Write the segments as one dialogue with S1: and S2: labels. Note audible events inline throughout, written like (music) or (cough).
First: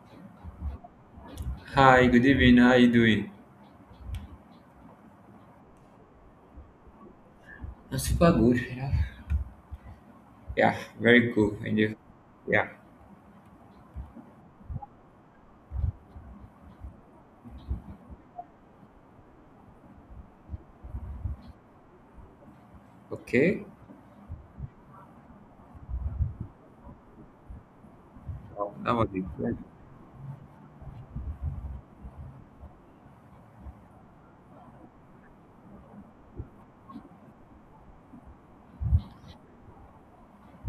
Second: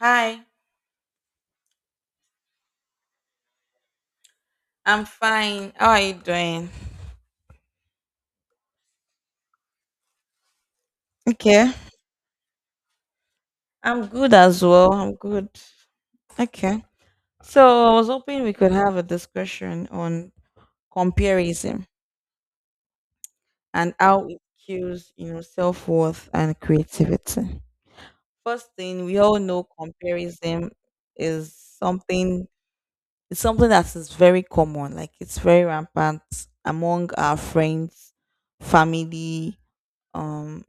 S1: Hi,
S2: Hi, good evening. How you doing?
S1: I'm fine. How are you doing?
S2: I'm super good, you Yeah, very cool.
S1: Okay.
S2: And you? Yeah.
S1: I'm good as well. I'm good. Okay. So I was hoping we could have a discussion on comparison
S2: Okay.
S1: and how it kills, you know, self-worth and creativity. First
S2: Wow, that
S1: thing,
S2: was
S1: we
S2: it.
S1: all
S2: Yeah.
S1: know comparison is something it's something that is very common, like it's very rampant among our friends, family, um,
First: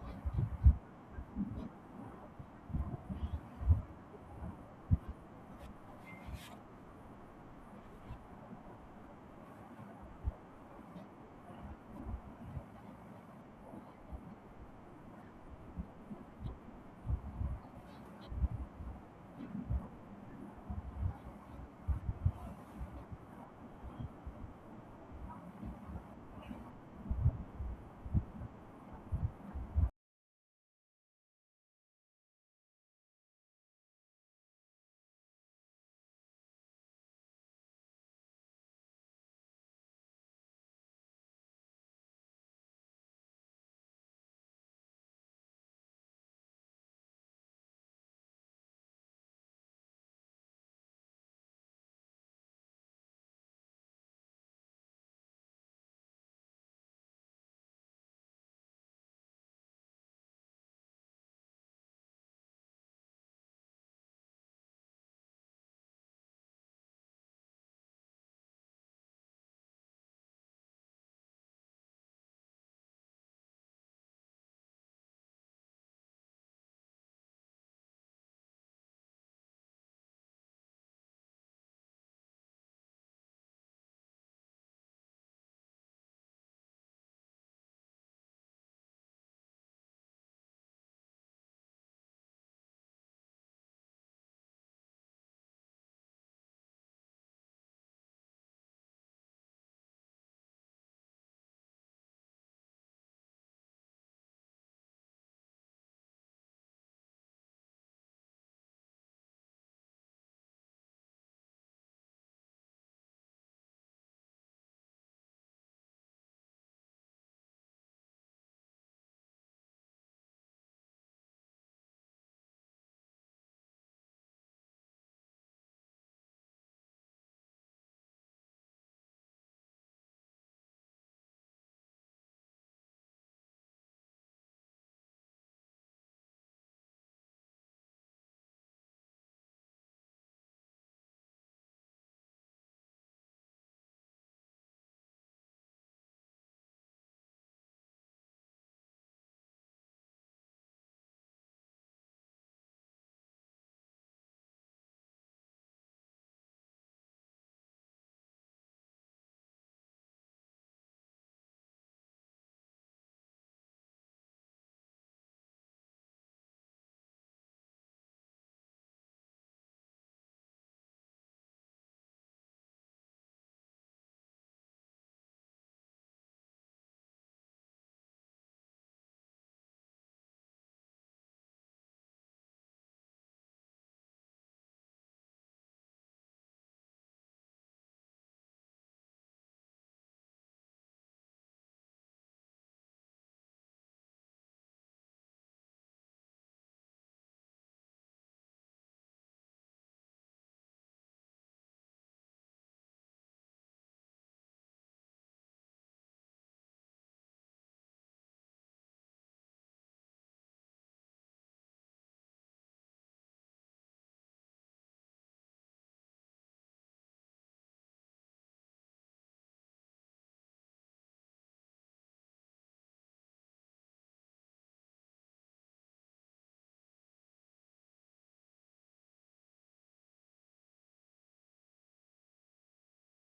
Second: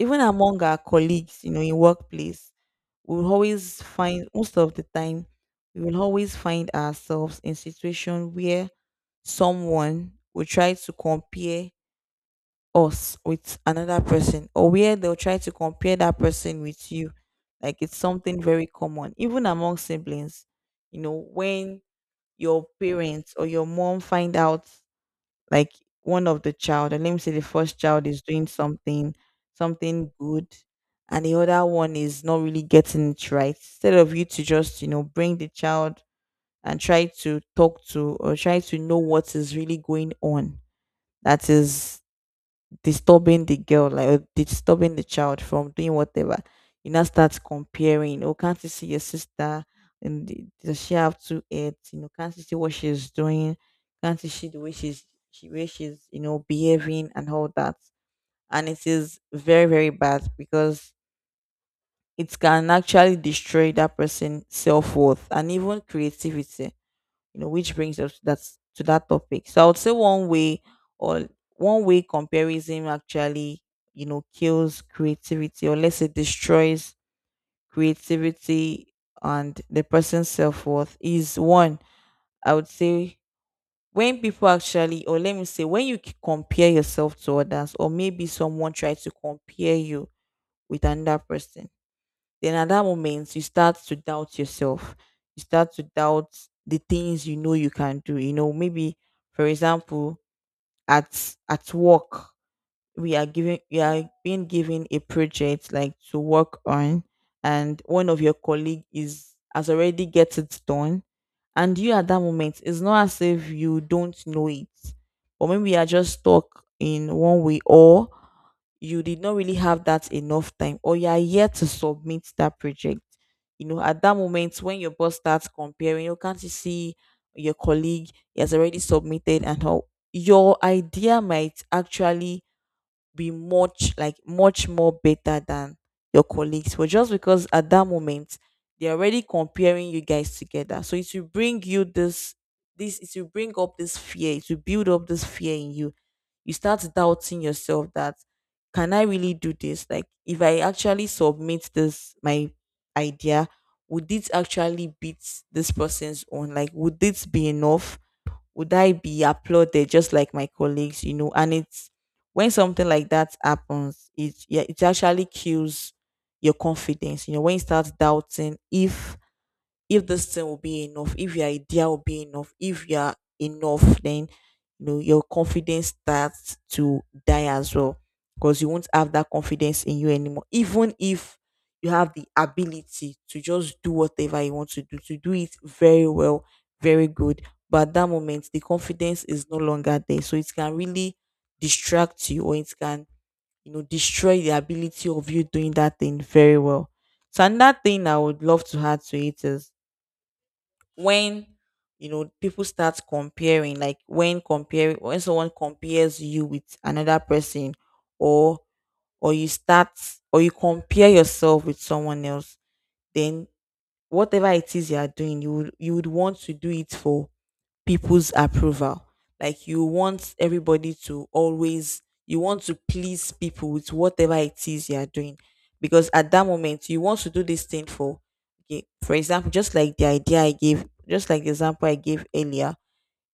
S1: even among our colleagues, you know, in workplace. We'll always find most of the time We will always find ourselves in situation where someone will try to compare us with another person, or where they'll try to compare that person with you. Like it's something very common even among siblings, you know, when your parents or your mom find out, like, one of the child, and let me say the first child is doing something something good, and the other one is not really getting it right, instead of you to just, you know, bring the child and try to talk to or try to know what is really going on, that is disturbing the girl, like, or disturbing the child from doing whatever. You now start comparing. Oh, can't you see your sister? Does she have two heads? You know, can't you see what she's doing? Can't you see the way she way she's, you know, behaving and all that? And it is very very bad, because it can actually destroy that person's self worth and even creativity, you know, which brings us to that topic. So I would say one way or comparison actually, you know, kills creativity, or let's say destroys creativity and the person's self-worth is one. I would say when people actually, or let me say when compare yourself to others, or maybe someone tries to compare you with another person, then at that moment you start to doubt yourself, you start to doubt the things you know you can do. You know, maybe for example, at work, we are given you are being given a project like to work on, and one of your colleague is has already get it done, and you at that moment, it's not as if you don't know it, or maybe you are just stuck in one way, or you did not really have that enough time, or you are yet to submit that project. You know, at that moment when your boss starts comparing, you can't you see your colleague, he has already submitted? And how your idea might actually be much more better than your colleagues, but just because at that moment they're already comparing you guys together, so it will bring you this it will bring up this fear, it will build up this fear in you. You start doubting yourself that can I really do this? Like if I actually submit this my idea, would it actually beat this person's own, like would this be enough, would I be applauded just like my colleagues, you know? And it's when something like that happens, it yeah, it actually kills your confidence. You know, when you start doubting if this thing will be enough, if your idea will be enough, if you are enough, then, you know, your confidence starts to die as well, because you won't have that confidence in you anymore. Even if you have the ability to just do whatever you want to do it very well, very good. But at that moment, the confidence is no longer there. So it can really distract you, or it can, you know, destroy the ability of you doing that thing very well. So another thing I would love to add to it is when, you know, people start comparing, like when someone compares you with another person, or or you start, or you compare yourself with someone else, then whatever it is you are doing, you would want to do it for people's approval. Like you want everybody to always, you want to please people with whatever it is you are doing. Because at that moment, you want to do this thing for, okay, for example, just like the idea I gave, just like the example I gave earlier,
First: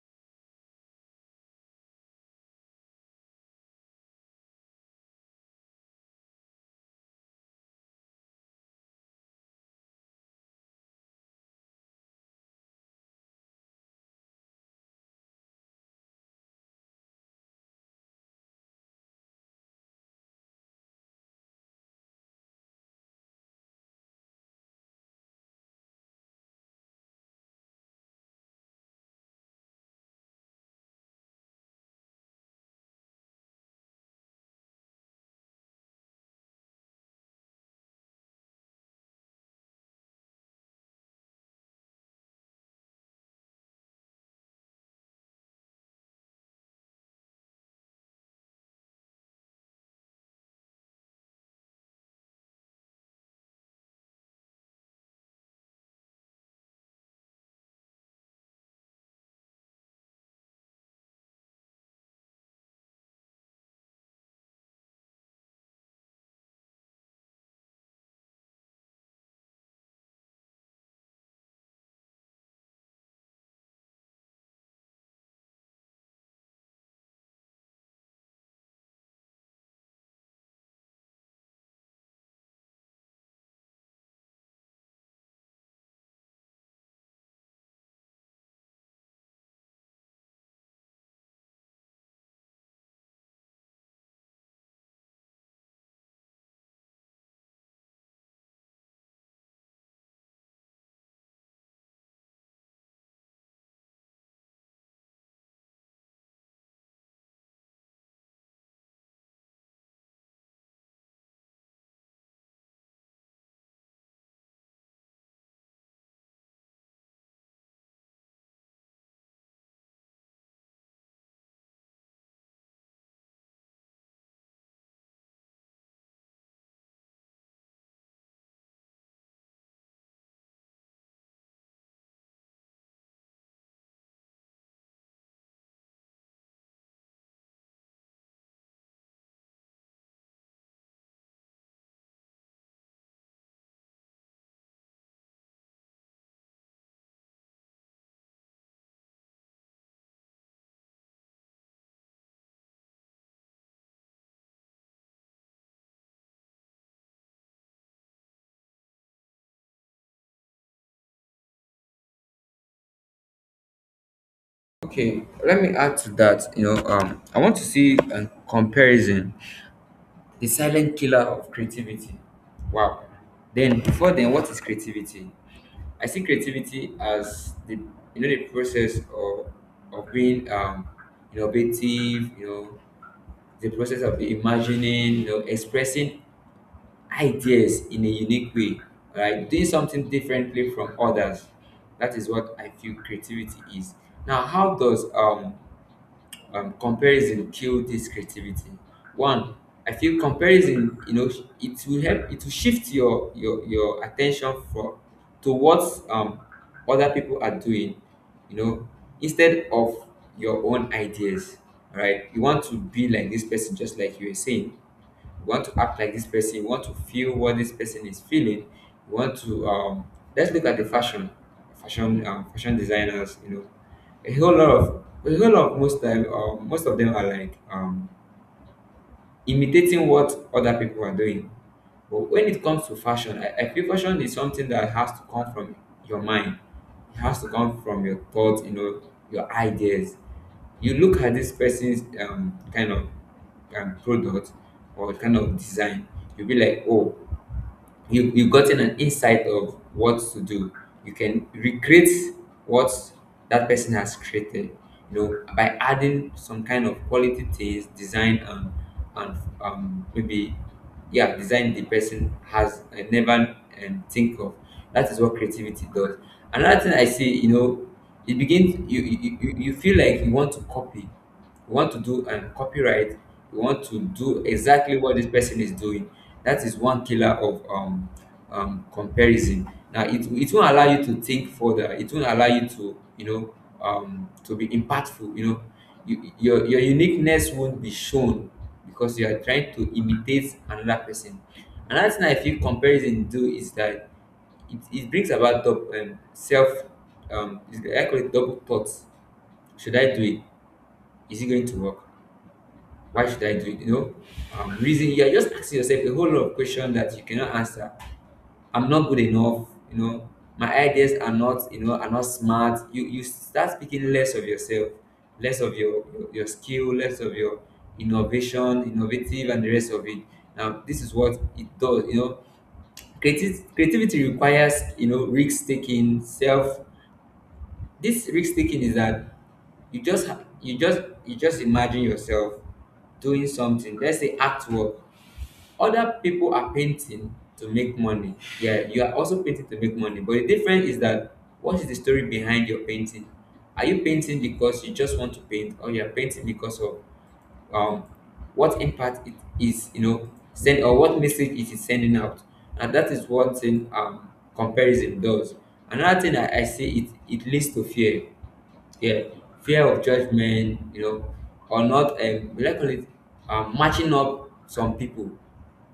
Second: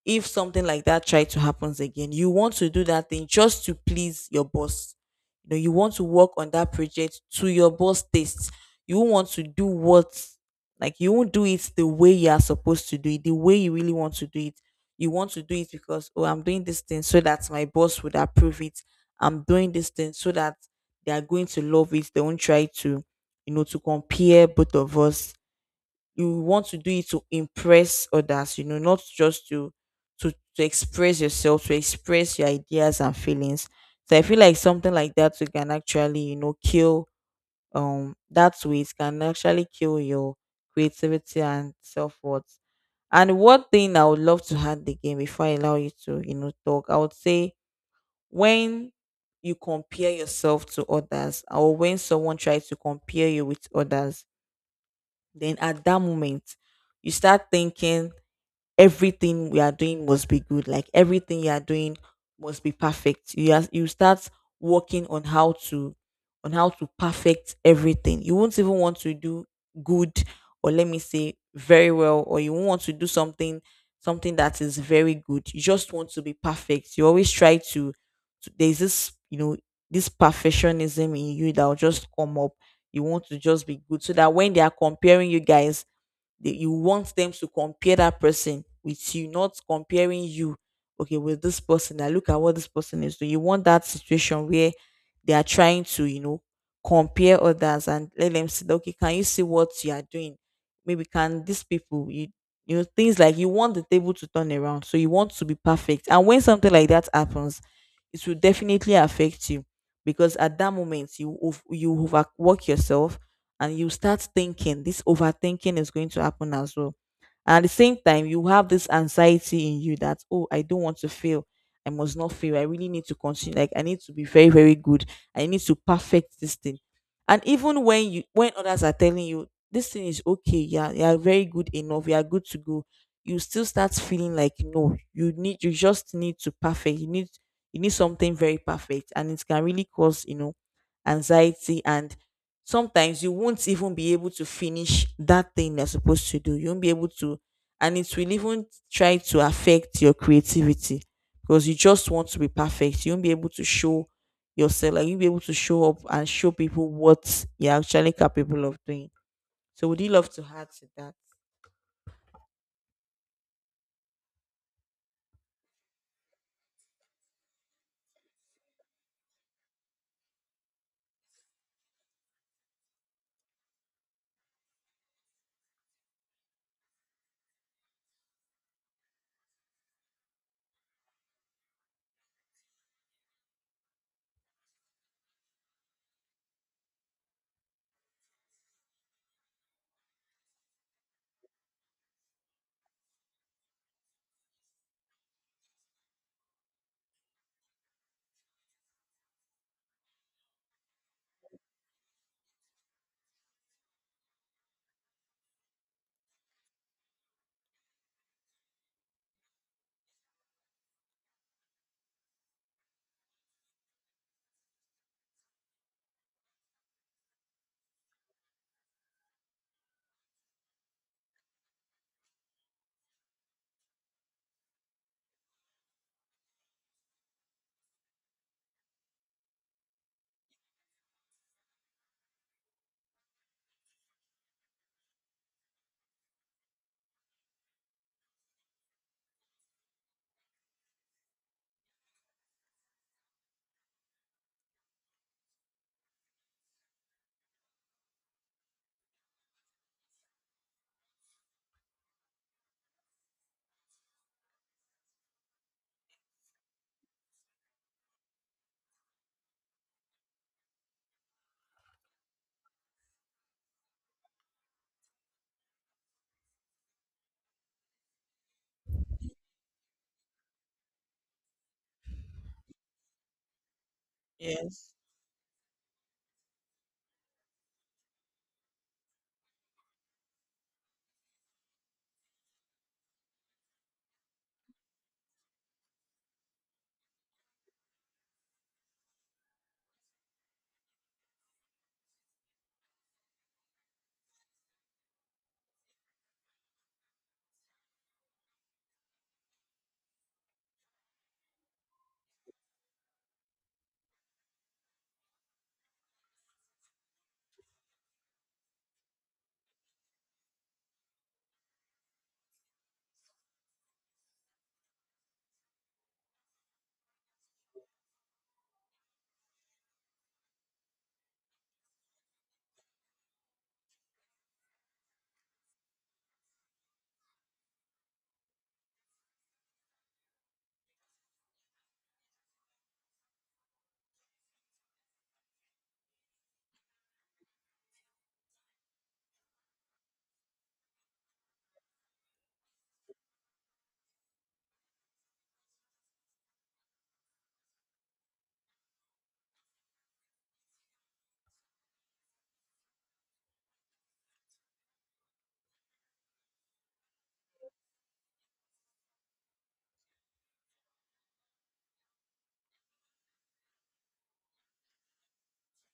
S1: if something like that try to happens again, you want to do that thing just to please your boss. You know, you want to work on that project to your boss taste. You won't want to do what, like you won't do it the way you are supposed to do it, the way you really want to do it. You want to do it because, oh, I'm doing this thing so that my boss would approve it, I'm doing this thing so that they are going to love it, they won't try to, you know, to compare both of us. You want to do it to impress others, you know, not just to express yourself, to express your ideas and feelings. So I feel like something like that, you can actually, you know, kill, that way it can actually kill your creativity and self-worth. And one thing I would love to add again before I allow you to, you know, talk, I would say when you compare yourself to others, or when someone tries to compare you with others, then at that moment, you start thinking everything we are doing must be good. Like everything you are doing must be perfect. You start working on how to perfect everything. You won't even want to do good, or let me say very well, or you won't want to do something something that is very good. You just want to be perfect. You always try to, there's this, you know, this perfectionism in you that will just come up. You want to just be good so that when they are comparing you guys, you want them to compare that person with you, not comparing you, okay, with this person. Now look at what this person is doing. You want that situation where they are trying to, you know, compare others and let them see that, okay, can you see what you are doing? Maybe can these people, you know, things like, you want the table to turn around. So you want to be perfect. And when something like that happens, it will definitely affect you, because at that moment you overwork yourself, and you start thinking, this overthinking is going to happen as well. And at the same time, you have this anxiety in you that, oh, I don't want to fail, I must not fail, I really need to continue, like I need to be very very good, I need to perfect this thing. And even when others are telling you this thing is okay, yeah, you are very good enough, you are good to go, you still start feeling like, no, you just need to perfect, you need something very perfect. And it can really cause, you know, anxiety and, sometimes you won't even be able to finish that thing you're supposed to do, you won't be able to, and it will even try to affect your creativity, because you just want to be perfect, you won't be able to show yourself, like you'll be able to show up and show people what you're actually capable of doing. So would you love to add to that?
S2: Okay. Let me add to that. You know, I want to see a comparison. The silent killer of creativity. Wow. Then before then, what is creativity? I see creativity as the you know the process of of being innovative, you know, the process of imagining, you know, expressing ideas in a unique way, right? Doing something differently from others. That is what I feel creativity is. Now, how does comparison kill this creativity? One, I feel comparison, you know, it will shift your attention for to what um other people are doing, you know, instead of your own ideas. Right? You want to be like this person, just like you were saying. You want to act like this person, you want to feel what this person is feeling, you want to let's look at the fashion designers. You know, a whole lot of most time, most of them are like imitating what other people are doing. But when it comes to fashion, I feel fashion is something that has to come from your mind. It has to come from your thoughts, you know, your ideas. You look at this person's kind of product or kind of design, you'll be like, oh, you've gotten an insight of what to do. You can recreate what that person has created, you know, by adding some kind of quality things design and maybe, yeah, design the person has never think of. That is what creativity does. Another thing I see, you know, it begins you feel like you want to copy, we want to do copyright, we want to do
S1: Yes,
S2: exactly what this person is doing. That is one killer of comparison. Now it won't allow you to think further, it won't allow you to, you know, to be impactful. You know, your uniqueness won't be shown because you are trying to imitate another person. Another thing I feel comparison do is that it brings about self I call it double thoughts. Should I do it? Is it going to work? Why should I do it? You know, reason you're just asking yourself a whole lot of questions that you cannot answer. I'm not good enough. You know, my ideas are not. You know, are not smart. You start speaking less of yourself, less of your skill, less of your innovative, and the rest of it. Now, this is what it does. You know, creativity requires, you know, risk taking, self. This risk taking is that you just imagine yourself doing something, let's say act work. Other people are painting to make money. Yeah, you are also painting to make money. But the difference is that what is the story behind your painting? Are you painting because you just want to paint, or you are painting because of um what impact it is, you know, send or what message it is sending out? And that is one thing comparison does. Another thing I see, it leads to fear. Yeah, fear of judgment, you know, or not, we like call it, matching up some people.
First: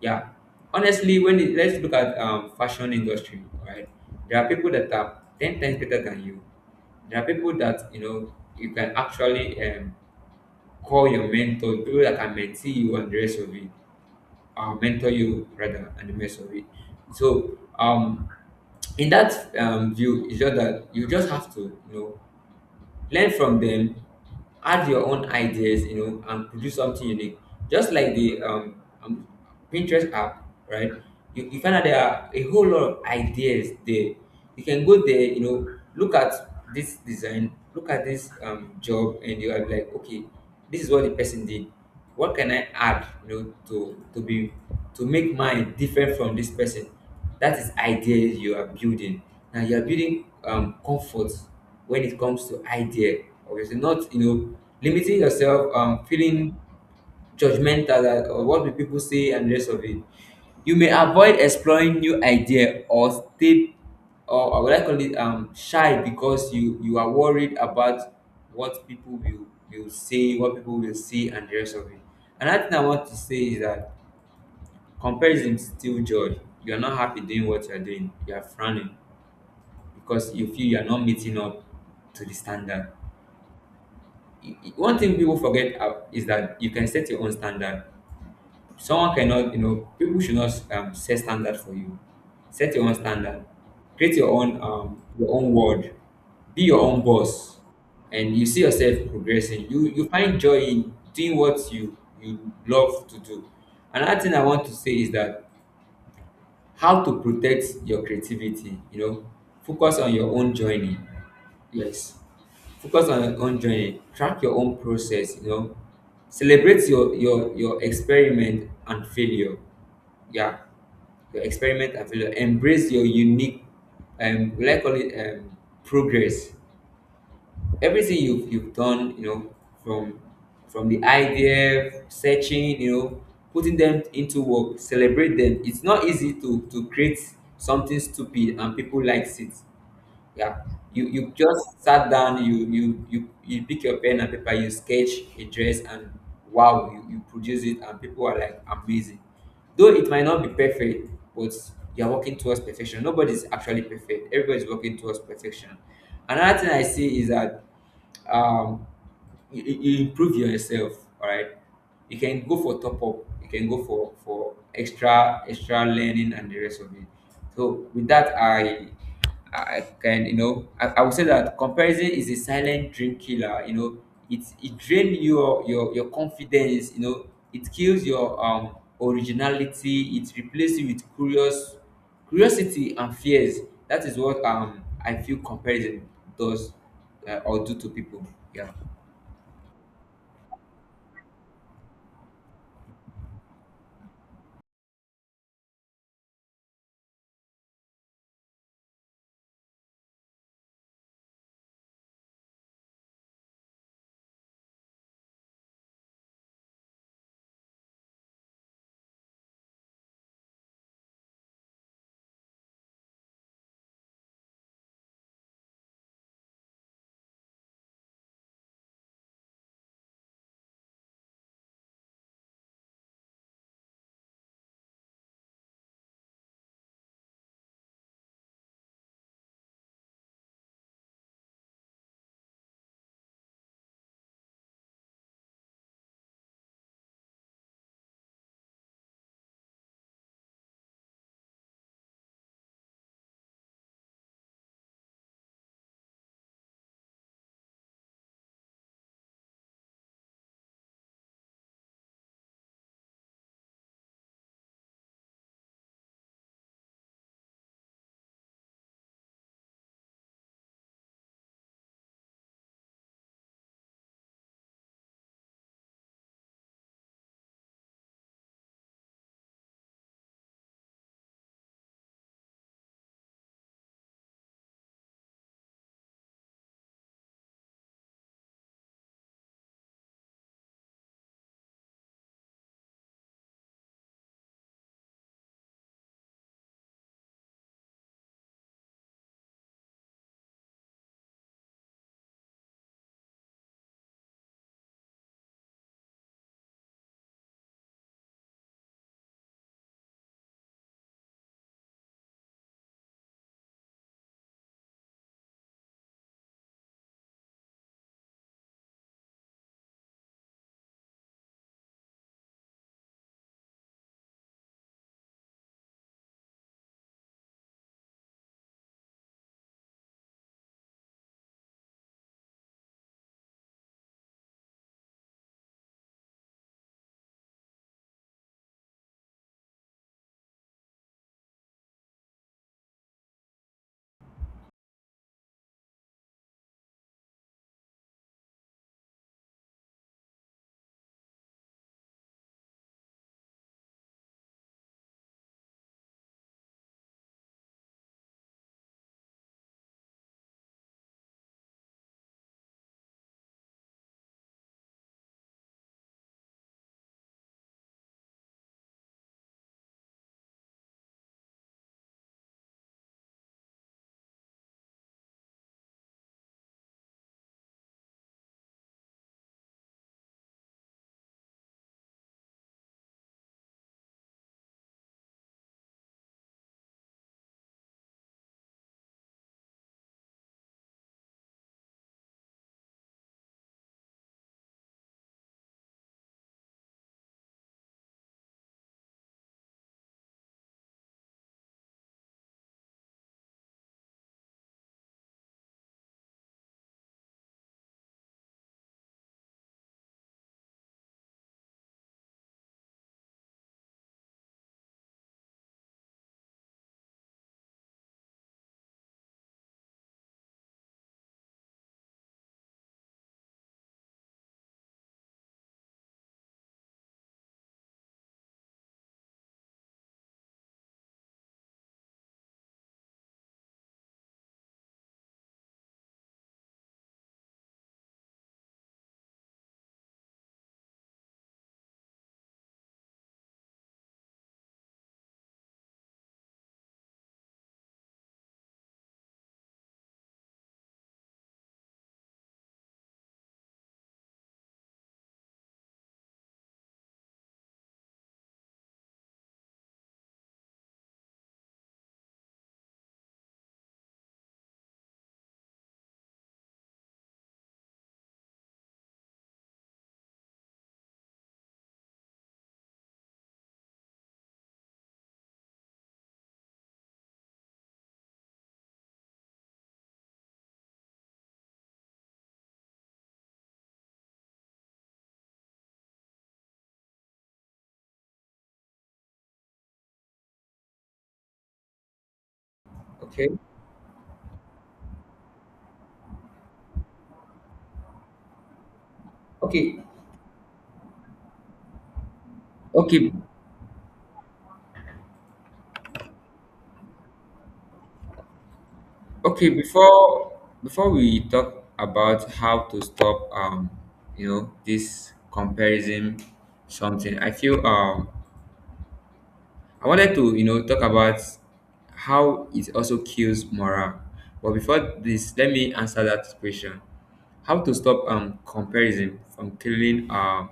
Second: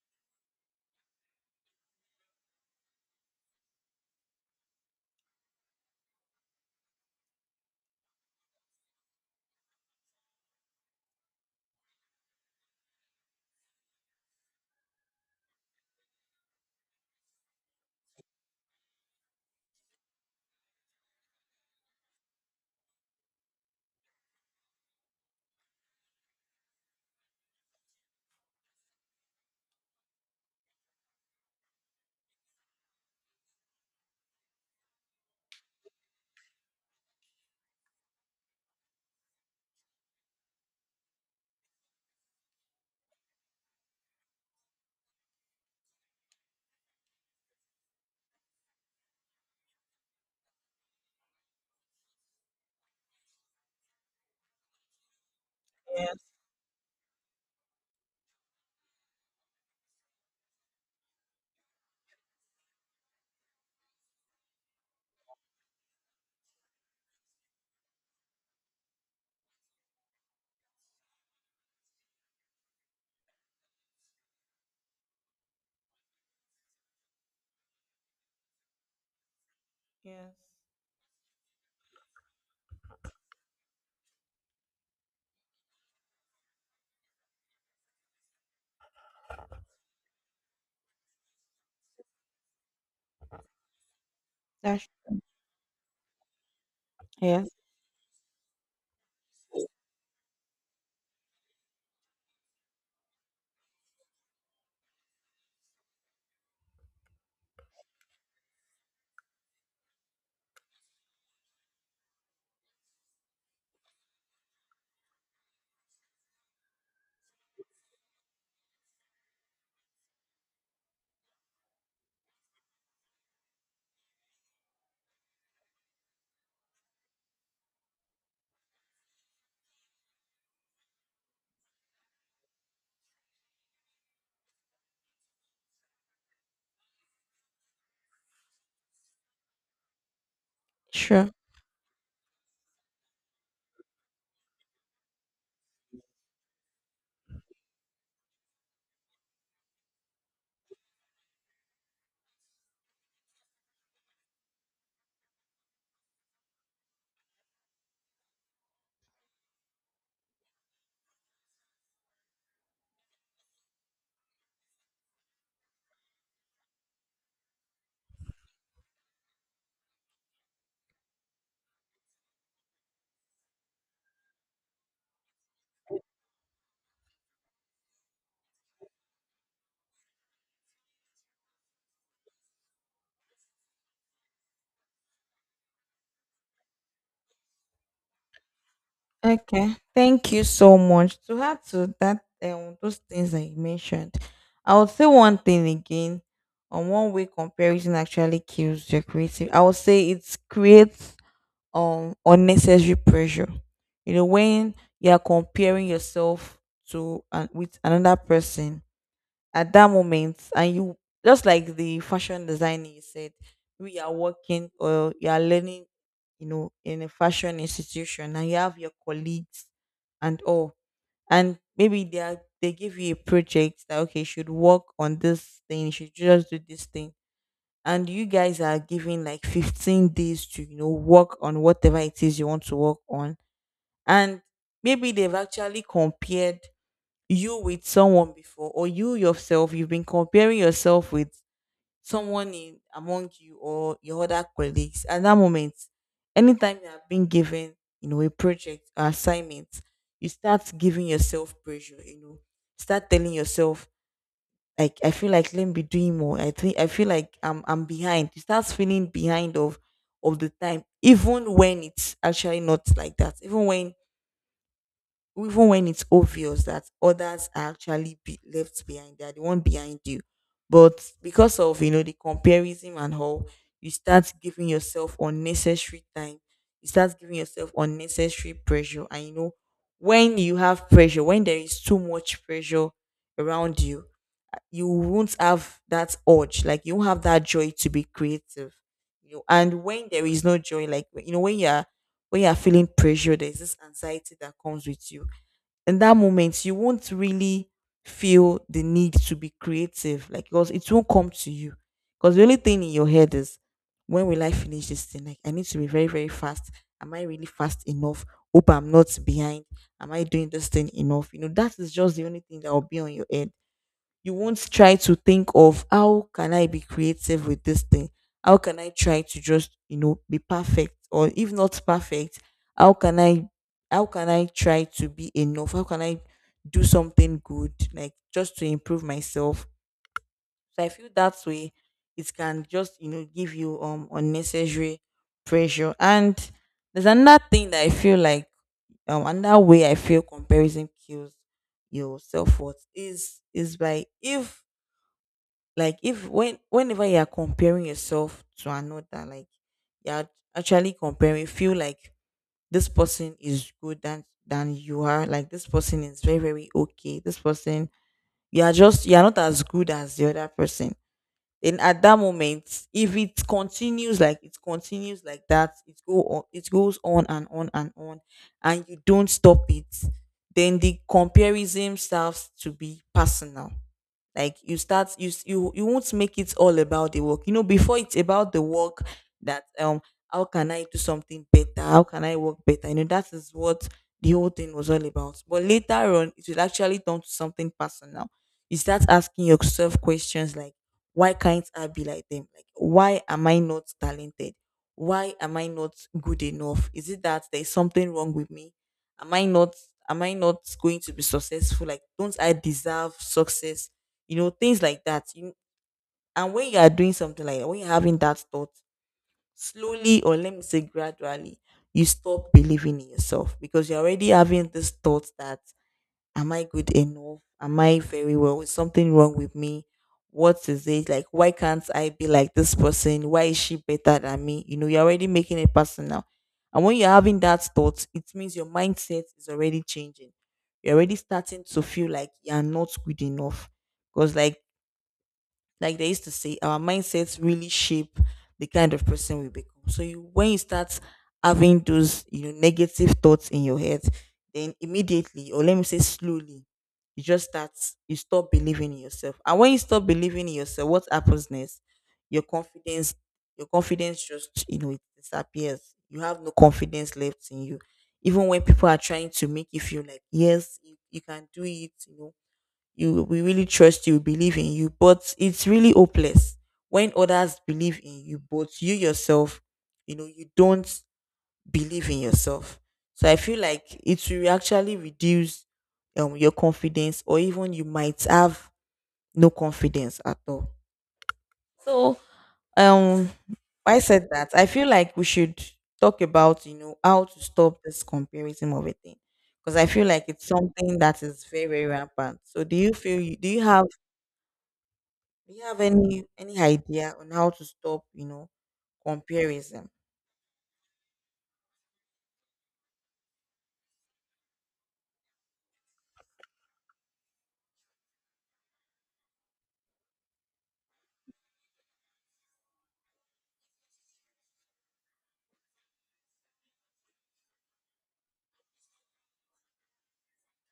S2: Yeah, honestly, when it, let's look at fashion industry, right? There are people that are ten times better than you. There are people that, you know, you can actually call your mentor, people that can mentor you and the rest of it, or mentor you rather and the rest of it. So in that view, it's just that you just have to, you know, learn from them, add your own ideas, you know, and produce something unique, just like the um Pinterest app, right? you find out there are a whole lot of ideas there. You can go there, you know, look at this design, look at this job and you are like, okay, this is what the person did. What can I add, you know, to be to make mine different from this person? That is idea you are building. Now you are building comfort when it comes to idea, obviously not, you know, limiting yourself,
S1: yes,
S2: feeling judgmental that, or what will people say and the rest of it. You may avoid exploring new idea or stay or, what I call it shy because you are worried about what people will say, what people will see and the rest of it. Another thing I want to say is that comparison steal joy. You are not happy doing what you are doing, you are frowning because
S1: yes,
S2: you feel you are not meeting up to the standard. One thing people forget, is that you can set your own standard. Someone cannot, you know, people should not, set standard for you. Set your own standard. Create your own world, be your own
S1: yes,
S2: boss, and you see yourself progressing. You find joy in doing what you love to do. Another thing I want to say is that how to protect your creativity. You know, focus on your own journey. Yes, focus on your own journey, track your own process, you know, celebrate your experiment and failure. Yeah, your experiment and failure. Embrace your unique, we like call it progress. Everything you've done, you know, from from the idea, searching, you know, putting them into work, celebrate them. It's not easy to create something stupid and people likes it. Yeah. You
S1: sure.
S2: you just sat down, you pick your pen and paper, you sketch a dress and wow, you produce it and people are like, amazing. Though it might not be perfect, but you're working towards perfection. Nobody's actually perfect. Everybody's working towards perfection. Another thing I see is that um, you, you you improve yourself. All right, you can go for top up. You can go for extra extra learning and the rest of it. So with that, I can, you know, I would say that comparison is a silent dream killer. You know, it drains your confidence. You know, it kills your originality. It replaces you with curious curiosity and fears. That is what I feel comparison does, or do to people. Yeah.
S1: Okay, thank you so much. To add to that, those things that you mentioned, I would say one thing again. On one way, comparison actually kills your creative. I would say it creates unnecessary pressure. You know, when you are comparing yourself to and with another person, at that moment and you just like the fashion designer you said, we are working or you are learning, in a fashion institution, and you have your colleagues and all. And maybe they give you a project that, okay, you should work on this thing, you should just do this thing, and you guys are given like 15 days to, you know, work on whatever it is you want to work on. And maybe they've actually compared you with someone before, or you yourself, you've been comparing yourself with someone in among you or your other colleagues. At that moment, anytime you have been given, you know, a project or assignment, you start giving yourself pressure, you know, start telling yourself, like, I feel like let me be doing more, I think I feel like I'm behind. You start feeling behind of the time, even when it's actually not like that, even when it's obvious that others are actually be left behind, they are the one behind you. But because of, you know, the comparison, and how you start giving yourself unnecessary time, you start giving yourself unnecessary pressure. And, you know, when you have pressure, when there is too much pressure around you, you won't have that urge, like you won't have that joy to be creative. You know, and when there is no joy, like, you know, when you're feeling pressure, there's this anxiety that comes with you. In that moment, you won't really feel the need to be creative, like, because it won't come to you, because the only thing in your head is, when will I finish this thing? Like, I need to be very, very fast. Am I really fast enough? Hope I'm not behind. Am I doing this thing enough? You know, that is just the only thing that will be on your head. You won't try to think of, how can I be creative with this thing? How can I try to just, you know, be perfect? Or if not perfect, how can I how can I try to be enough? How can I do something good, like just to improve myself? So I feel that way, it can just, you know, give you unnecessary pressure. And there's another thing that I feel like, another way I feel comparison kills your self worth is, by, if, like, if when, whenever you are comparing yourself to another, like, you're actually comparing, feel like this person is good than you are, like this person is very, very okay, this person, you are just, you are not as good as the other person. Then at that moment, if it continues, like it continues like that, it go on, it goes on and on and on, and you don't stop it, then the comparison starts to be personal. Like you start, you s- you won't make it all about the work. You know, before it's about the work, that, how can I do something better? How can I work better? You know, that is what the whole thing was all about. But later on it will actually turn to something personal. You start asking yourself questions like, why can't I be like them? Like, why am I not talented? Why am I not good enough? Is it that there's something wrong with me? Am I not am I not going to be successful? Like, don't I deserve success? You know, things like that. You, and when you are doing something like that, when you're having that thought, slowly, or let me say gradually, you stop believing in yourself, because you're already having this thought that, am I good enough? Am I very well? Is something wrong with me? What is it? Like, why can't I be like this person? Why is she better than me? You know, you're already making it personal. And when you're having that thought, it means your mindset is already changing. You're already starting to feel like you're not good enough. Because, like they used to say, our mindsets really shape the kind of person we become. So you, when you start having those, you know, negative thoughts in your head, then immediately, or let me say slowly, you just start, you stop believing in yourself. And when you stop believing in yourself, what happens next? Your confidence, your confidence just, you know, it disappears. You have no confidence left in you. Even when people are trying to make you feel like, yes, you, can do it, you know, you, we really trust you, believe in you, but it's really hopeless when others believe in you, but you yourself, you know, you don't believe in yourself. So I feel like it will actually reduce your confidence, or even you might have no confidence at all. So, um
S2: Okay.
S1: I said that I feel like we should talk about, you know, how to stop this comparison of a thing, because I
S2: Okay.
S1: feel like it's something that is very, very rampant. So do you feel,
S2: Okay.
S1: you, do you have, do you have any idea on how to stop, you know,
S2: Okay,
S1: comparison?
S2: before before we talk about how to stop you know this comparison something, I feel I wanted to, you know, talk about how it also kills morale. But before this, let me answer that question. How to stop comparison from killing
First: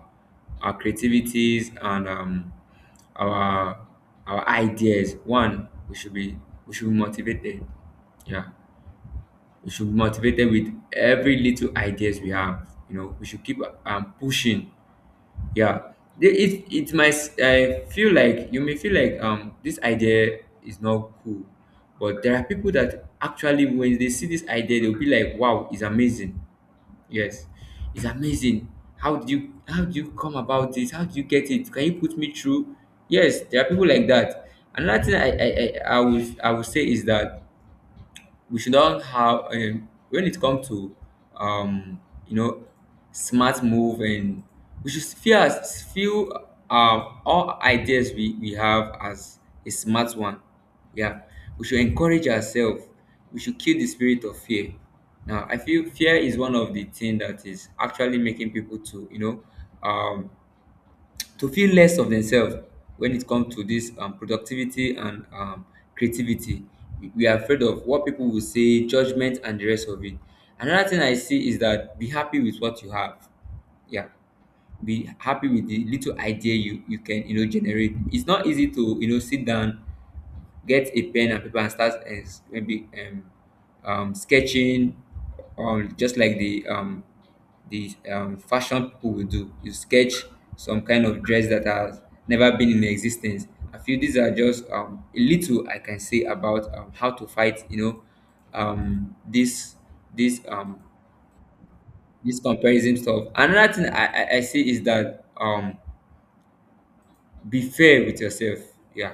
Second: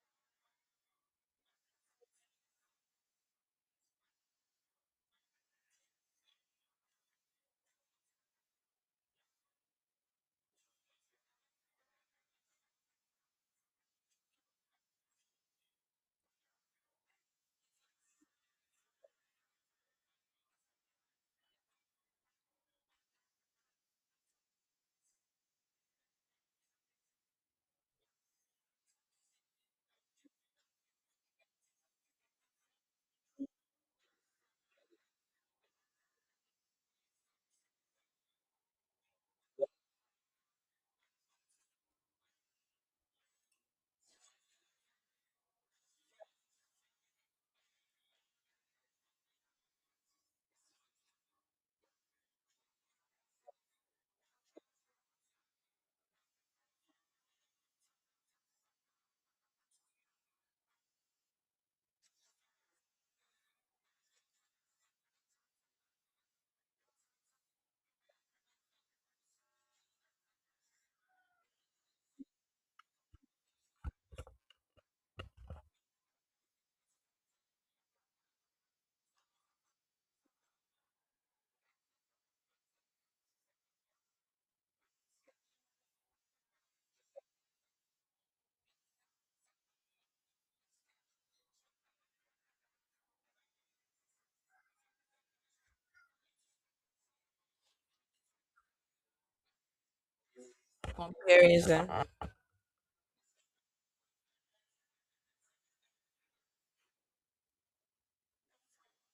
S2: our creativities and our our ideas. One, we should be motivated. Yeah. We should be motivated with every little ideas we have. You know, we should keep pushing. Yeah, it I feel like you may feel like this idea is not cool, but there are people that actually when they see this idea they'll be like, wow, it's amazing. Yes, it's amazing. How do you come about this? How do you get it? Can you put me through? Yes, there are people like that. Another thing I would say is that we should not have when it comes to um, you know smart move, and we should feel as feel all ideas we have as a smart one. Yeah, we should encourage ourselves, we should kill the spirit of fear. Now I feel fear is one of the thing that is actually making people to, you know, um, to feel less of themselves when it comes to this productivity and creativity. We are afraid of what people will say, judgment and the rest of it. Another thing I see is that be happy with what you have. Yeah, be happy with the little idea you you can, you know, generate. It's not easy to, you know, sit down, get a pen and paper and start maybe sketching just like the fashion people will do. You sketch some kind of dress that has never been in existence. I feel these are just a little I can say about how to fight, you know, this this
S1: Comparison.
S2: this comparison stuff. Another thing I see is that be fair with yourself. Yeah,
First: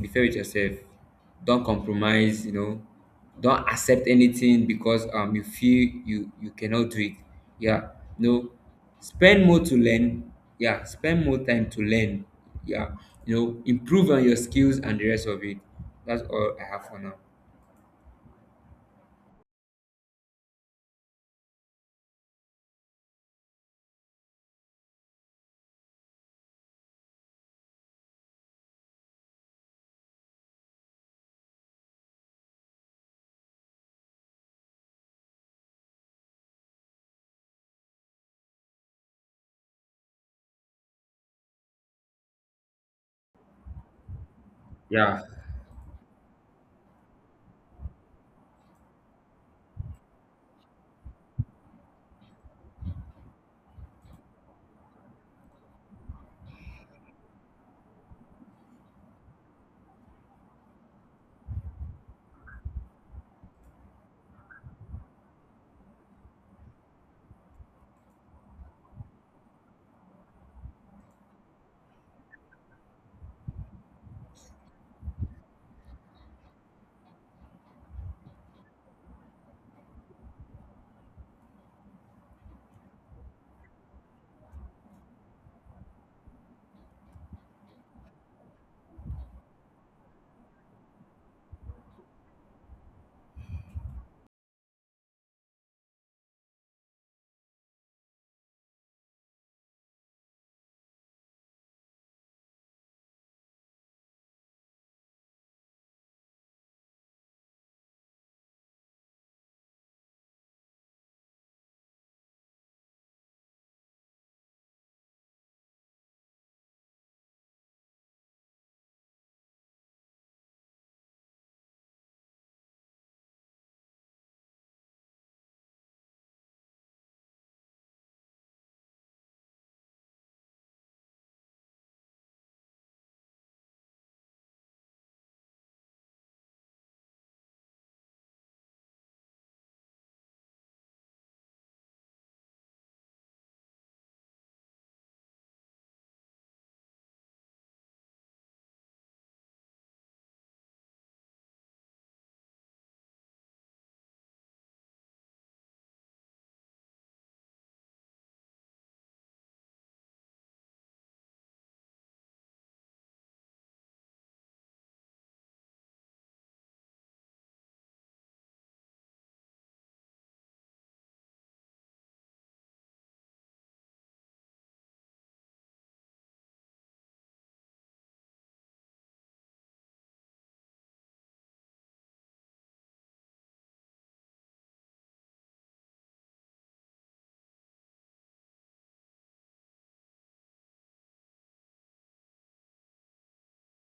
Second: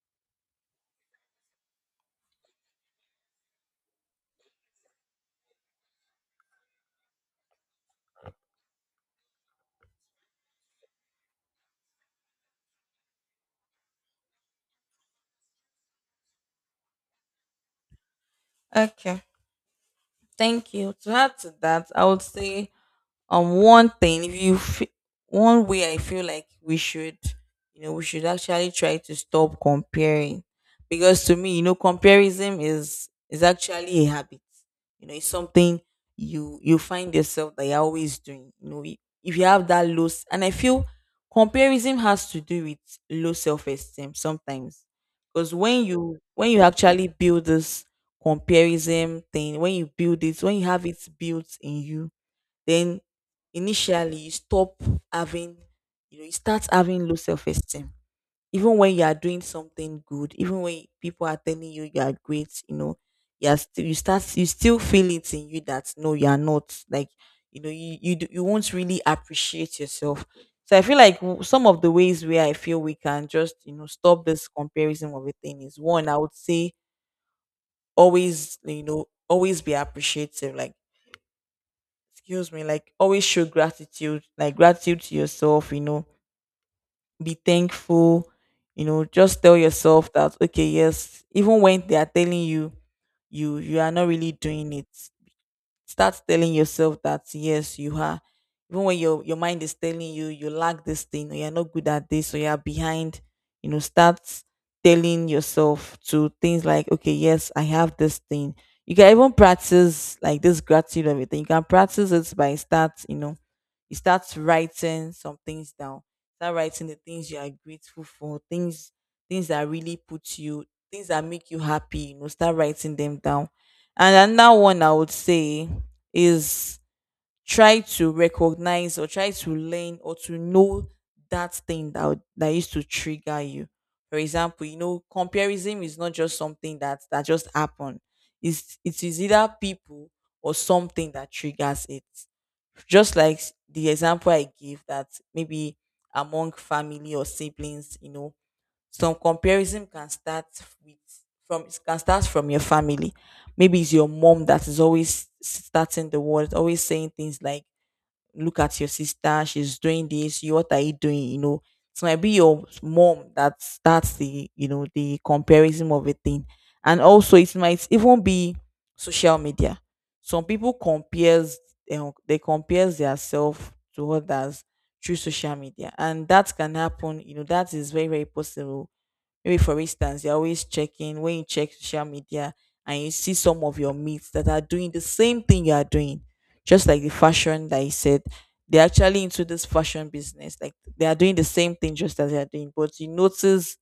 S2: be fair with yourself. Don't compromise, you know, don't accept anything because you feel you you cannot do it. Yeah, no, spend more to learn. Yeah, spend more time to learn. Yeah, you know, improve on your skills and the rest of it. That's all I have for now.
S1: Okay. Thank you. To add to that, I would say, one thing, if you one way I feel like we should, you know, we should actually try to stop comparing, because to me, you know, comparison is actually a habit. You know, it's something you, you find yourself that you're always doing. You know, if you have that low and I feel comparison has to do with low self-esteem sometimes,
S2: Yeah.
S1: because when you, when you actually build this comparison thing, when you build it, when you have it built in you, then initially you stop having, you know, you start having low self-esteem, even when you are doing something good, even when people are telling you you are great, you know, you are still, you start, you still feel it in you that no, you are not like, you know, you, you won't really appreciate yourself. So I feel like some of the ways where I feel we can just, you know, stop this comparison of a thing is, one, I would say always, you know, always be appreciative, like, excuse me, like always show gratitude, like gratitude to yourself, you know, be thankful, you know, just tell yourself that, okay, yes, even when they are telling you you, you are not really doing it, start telling yourself that yes you are, even when your mind is telling you you lack this thing or you're not good at this or you're behind, you know, start telling yourself to things like, okay, yes, I have this thing. You can even practice, like this gratitude of it, you can practice it by start, you know, you start writing some things down. Start writing the things you are grateful for, things, things that really put you, things that make you happy, you know, start writing them down. And another one I would say is, try to recognize or try to learn or to know that thing that used to trigger you. For example, you know, comparison is not just something that just happened. It's, it is either people or something that triggers it. Just like the example I gave, that maybe among family or siblings, you know, some comparison can start with, from, can start from your family. Maybe it's your mom that is always starting the world, always saying things like, "Look at your sister, she's doing this. You, what are you doing?" You know, it might be your mom that starts the, you know, the comparison of a thing, and also it might even be social media. Some people compares, you know, they compares themselves to others through social media, and that can happen. You know, that is very, very possible. Maybe for instance, you're always checking, when you check social media and you see some of your mates that are doing the same thing you are doing, just like the fashion that you said. They're actually into this fashion business. Like they are doing the same thing just as they are doing, but you notice,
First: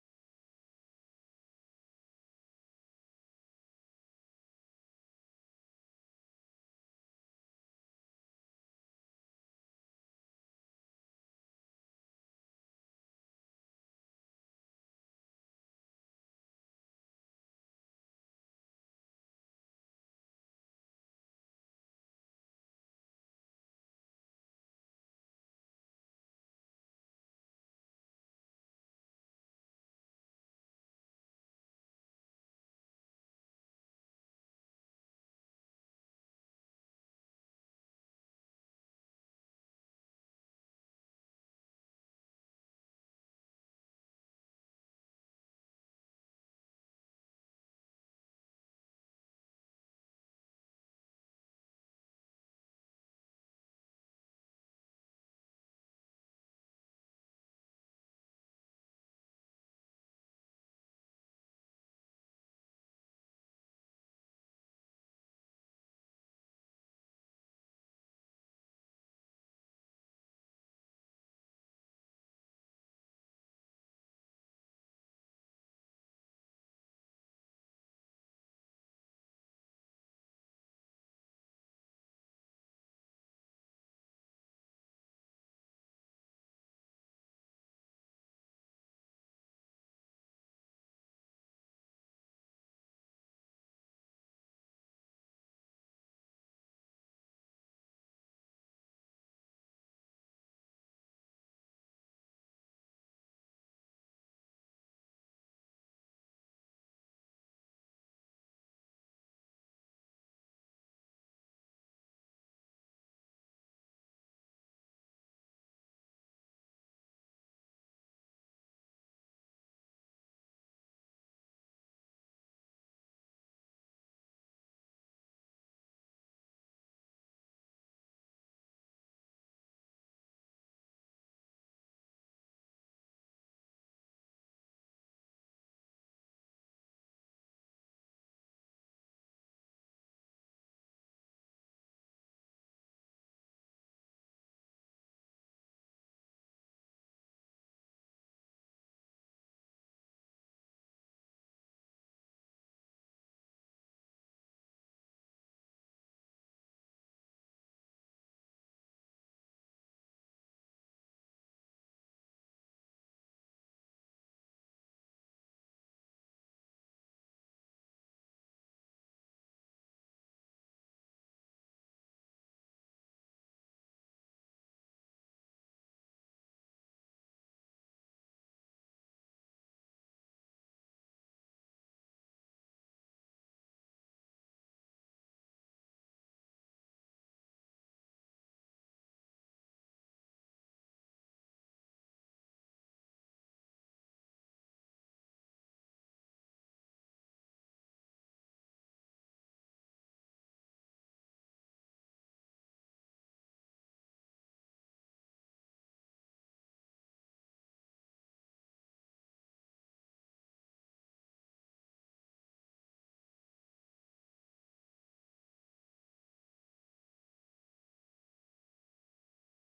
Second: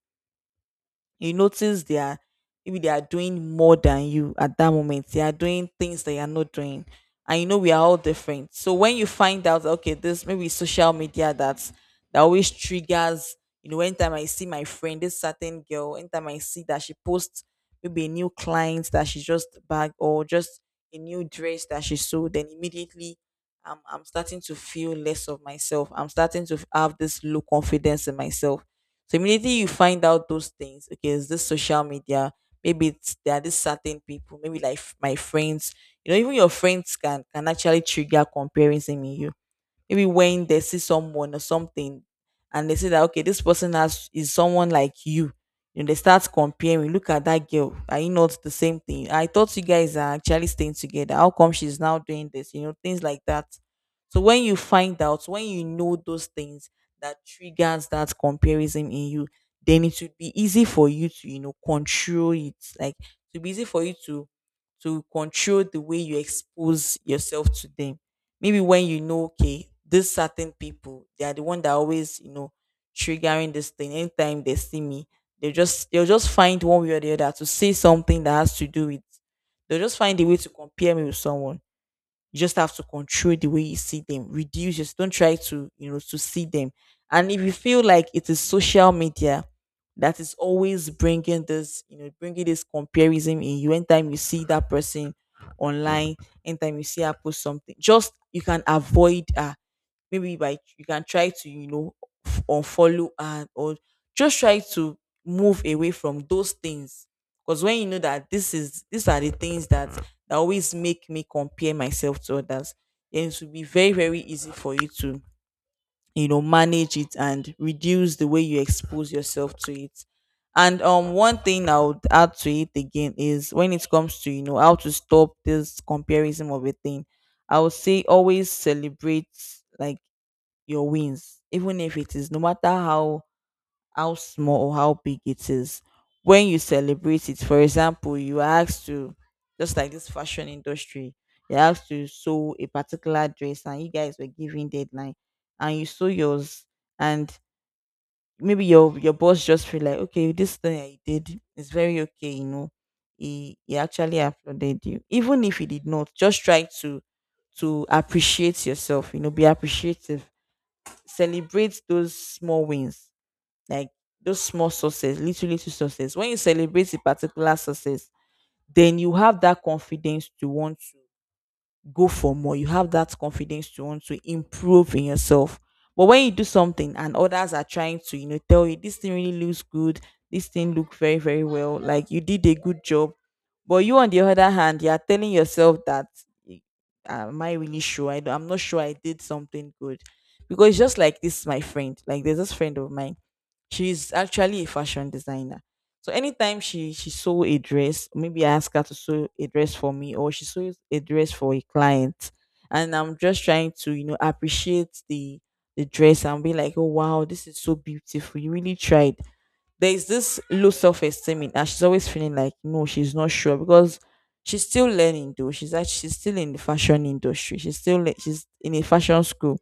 S1: you notice they are, maybe they are doing more than you, at that moment they are doing things that you are not doing. And you know we are all different. So when you find out, okay, this, maybe it's social media that's, that always triggers, you know, anytime I see my friend, this certain girl, anytime I see that she posts maybe a new client that she just bagged or just a new dress that she sold, then immediately I'm starting to feel less of myself, I'm starting to have this low confidence in myself. So immediately you find out those things. Okay, is this social media? Maybe it's, there are these certain people, maybe like my friends. You know, even your friends can actually trigger comparison in you. Maybe when they see someone or something, and they say that, okay, this person has, is someone like you. You know, they start comparing. Look at that girl. Are you not the same thing? I thought you guys are actually staying together. How come she's now doing this? You know, things like that. So when you find out, when you know those things that triggers that comparison in you, then it should be easy for you to, you know, control it. Like to be easy for you to control the way you expose yourself to them. Maybe when you know, okay, these certain people, they are the one that always, you know, triggering this thing. Anytime they see me, they just, they'll just find one way or the other to say something that has to do with, they'll just find a way to compare me with someone. You just have to control the way you see them. Reduce, just don't try to, you know, to see them. And if you feel like it is social media that is always bringing this, you know, bringing this comparison in you, anytime you see that person online, anytime you see her post something, just you can avoid her maybe by you can try to, you know, unfollow and or just try to move away from those things, because when you know that this is these are the things that always make me compare myself to others, then it will be very very easy for you to, you know, manage it and reduce the way you expose yourself to it. And one thing I would add to it again is, when it comes to, you know, how to stop this comparison of a thing, I would say always celebrate, like, your wins, even if it is, no matter how small or how big it is. When you celebrate it, for example, you are asked to, just like this fashion industry, you're asked to sew a particular dress and you guys were giving deadline, and you sew yours, and maybe your boss just feel like, okay, this thing I did is very okay, you know. He actually applauded you. Even if he did not, just try to appreciate yourself, you know, be appreciative, celebrate those small wins, like those small success, little little success. When you celebrate a particular success, then you have that confidence to want go for more. You have that confidence to want to improve in yourself. But when you do something and others are trying to, you know, tell you this thing really looks good, this thing look very, very well, like you did a good job. But you, on the other hand, you are telling yourself that, "Eh, am I really sure? I'm not sure I did something good." Because it's just like this, my friend, like there's this friend of mine. She's actually a fashion designer. So anytime she sew a dress, maybe I ask her to sew a dress for me, or she sews a dress for a client, and I'm just trying to, you know, appreciate the dress and be like, oh wow, this is so beautiful. You really tried. There is this low self esteem in her. She's always feeling like no, she's not sure because she's still learning though. She's actually she's still in the fashion industry. She's in a fashion school,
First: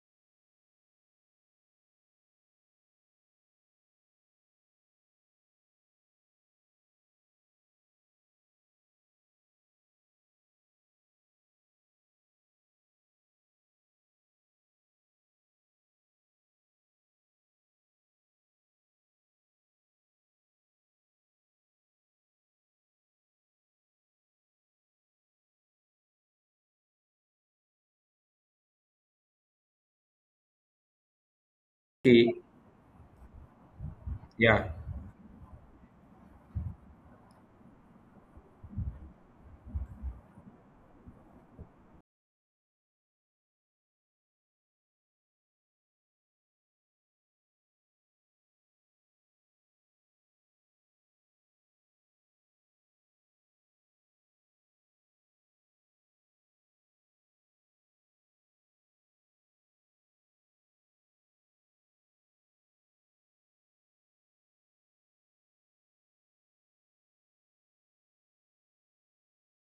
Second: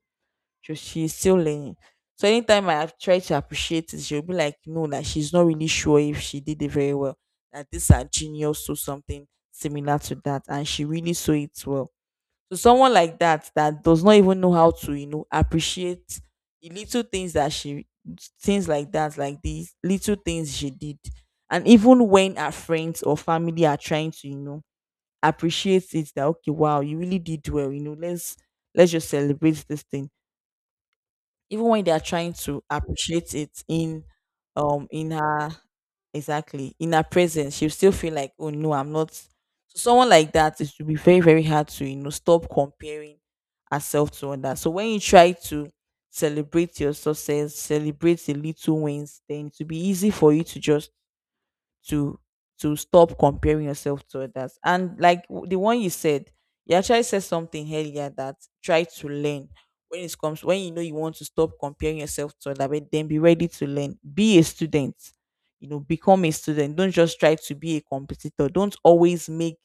S1: she's still learning. So anytime I have tried to appreciate it, she'll be like, no, that she's not really sure if she did it very well. That this her genius so something similar to that, and she really saw it well. So someone like that that does not even know how to, you know, appreciate the little things that she, things like that, like these little things she did. And even when her friends or family are trying to, you know, appreciate it that, okay, wow, you really did well, you know, let's just celebrate this thing, even when they are trying
S2: Okay.
S1: to appreciate it
S2: Yeah.
S1: in her, exactly, in her presence, she'll still feel like, oh no, I'm not so. Someone like that, it will be very very hard to, you know, stop comparing herself to others. So when you try to celebrate your success, celebrate the little wins, then it will be easy for you to just to to stop comparing yourself to others. And like the one you said, you actually said something earlier, that try to learn, when it comes, when you know you want to stop comparing yourself to other, but then be ready to learn, be a student, you know, become a student. Don't just try to be a competitor, don't always make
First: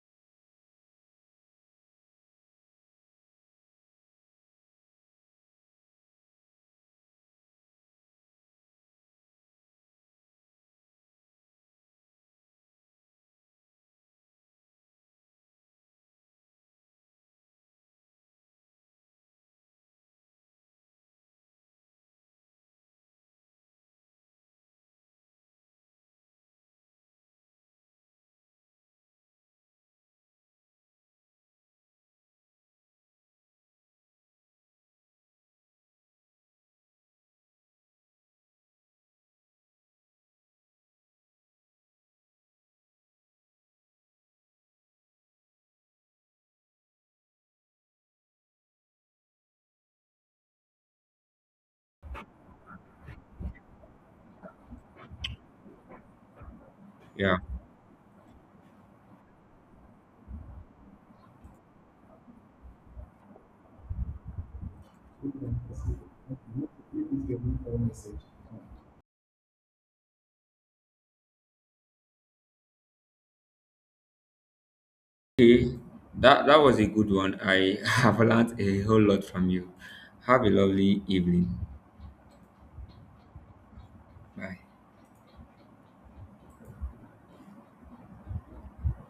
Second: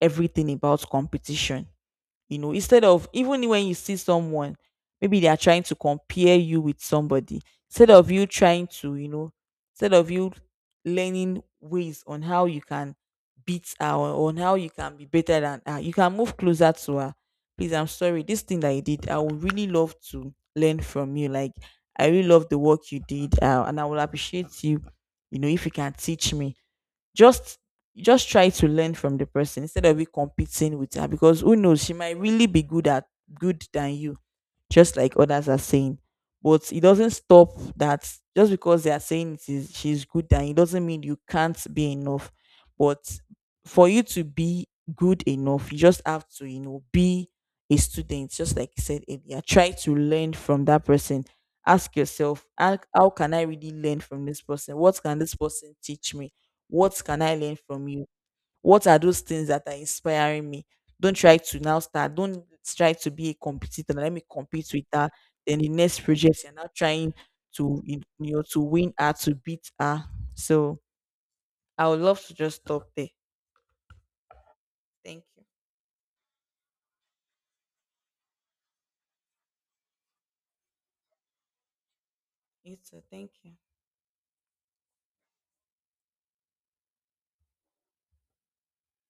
S1: everything about competition. You know, instead of, even when you see someone, maybe they are trying to compare you with somebody, instead of you trying to, you know, instead of you learning ways on how you can beat her or on how you can be better than her, you can move closer to her. "Please, I'm sorry, this thing that you did, I would really love to learn from you, like, I really love the work you did, and I will appreciate you, you know, if you can teach me." just just try to learn from the person instead of you competing with her, because who knows, she might really be good at good than you, just like others are saying. But it doesn't stop that, just because they are saying it is she's good than, it doesn't mean you can't be enough. But for you to be good enough, you just have to, you know, be a student, just like you said earlier. Try to learn from that person. Ask yourself, how can I really learn from this person? What can this person teach me? What can I
S2: Yeah.
S1: learn from you? What are those things that are inspiring me? Don't try to now start. Don't try to be a competitor. Let me compete with her. Then the next project, you're not trying to, you know, to win her, to beat her. So I would love to just stop there. Thank you.
S2: Okay, that that was a good one. I (laughs) have learned a whole lot from you. Have a lovely evening.
S1: You too. Thank you.
S2: Bye.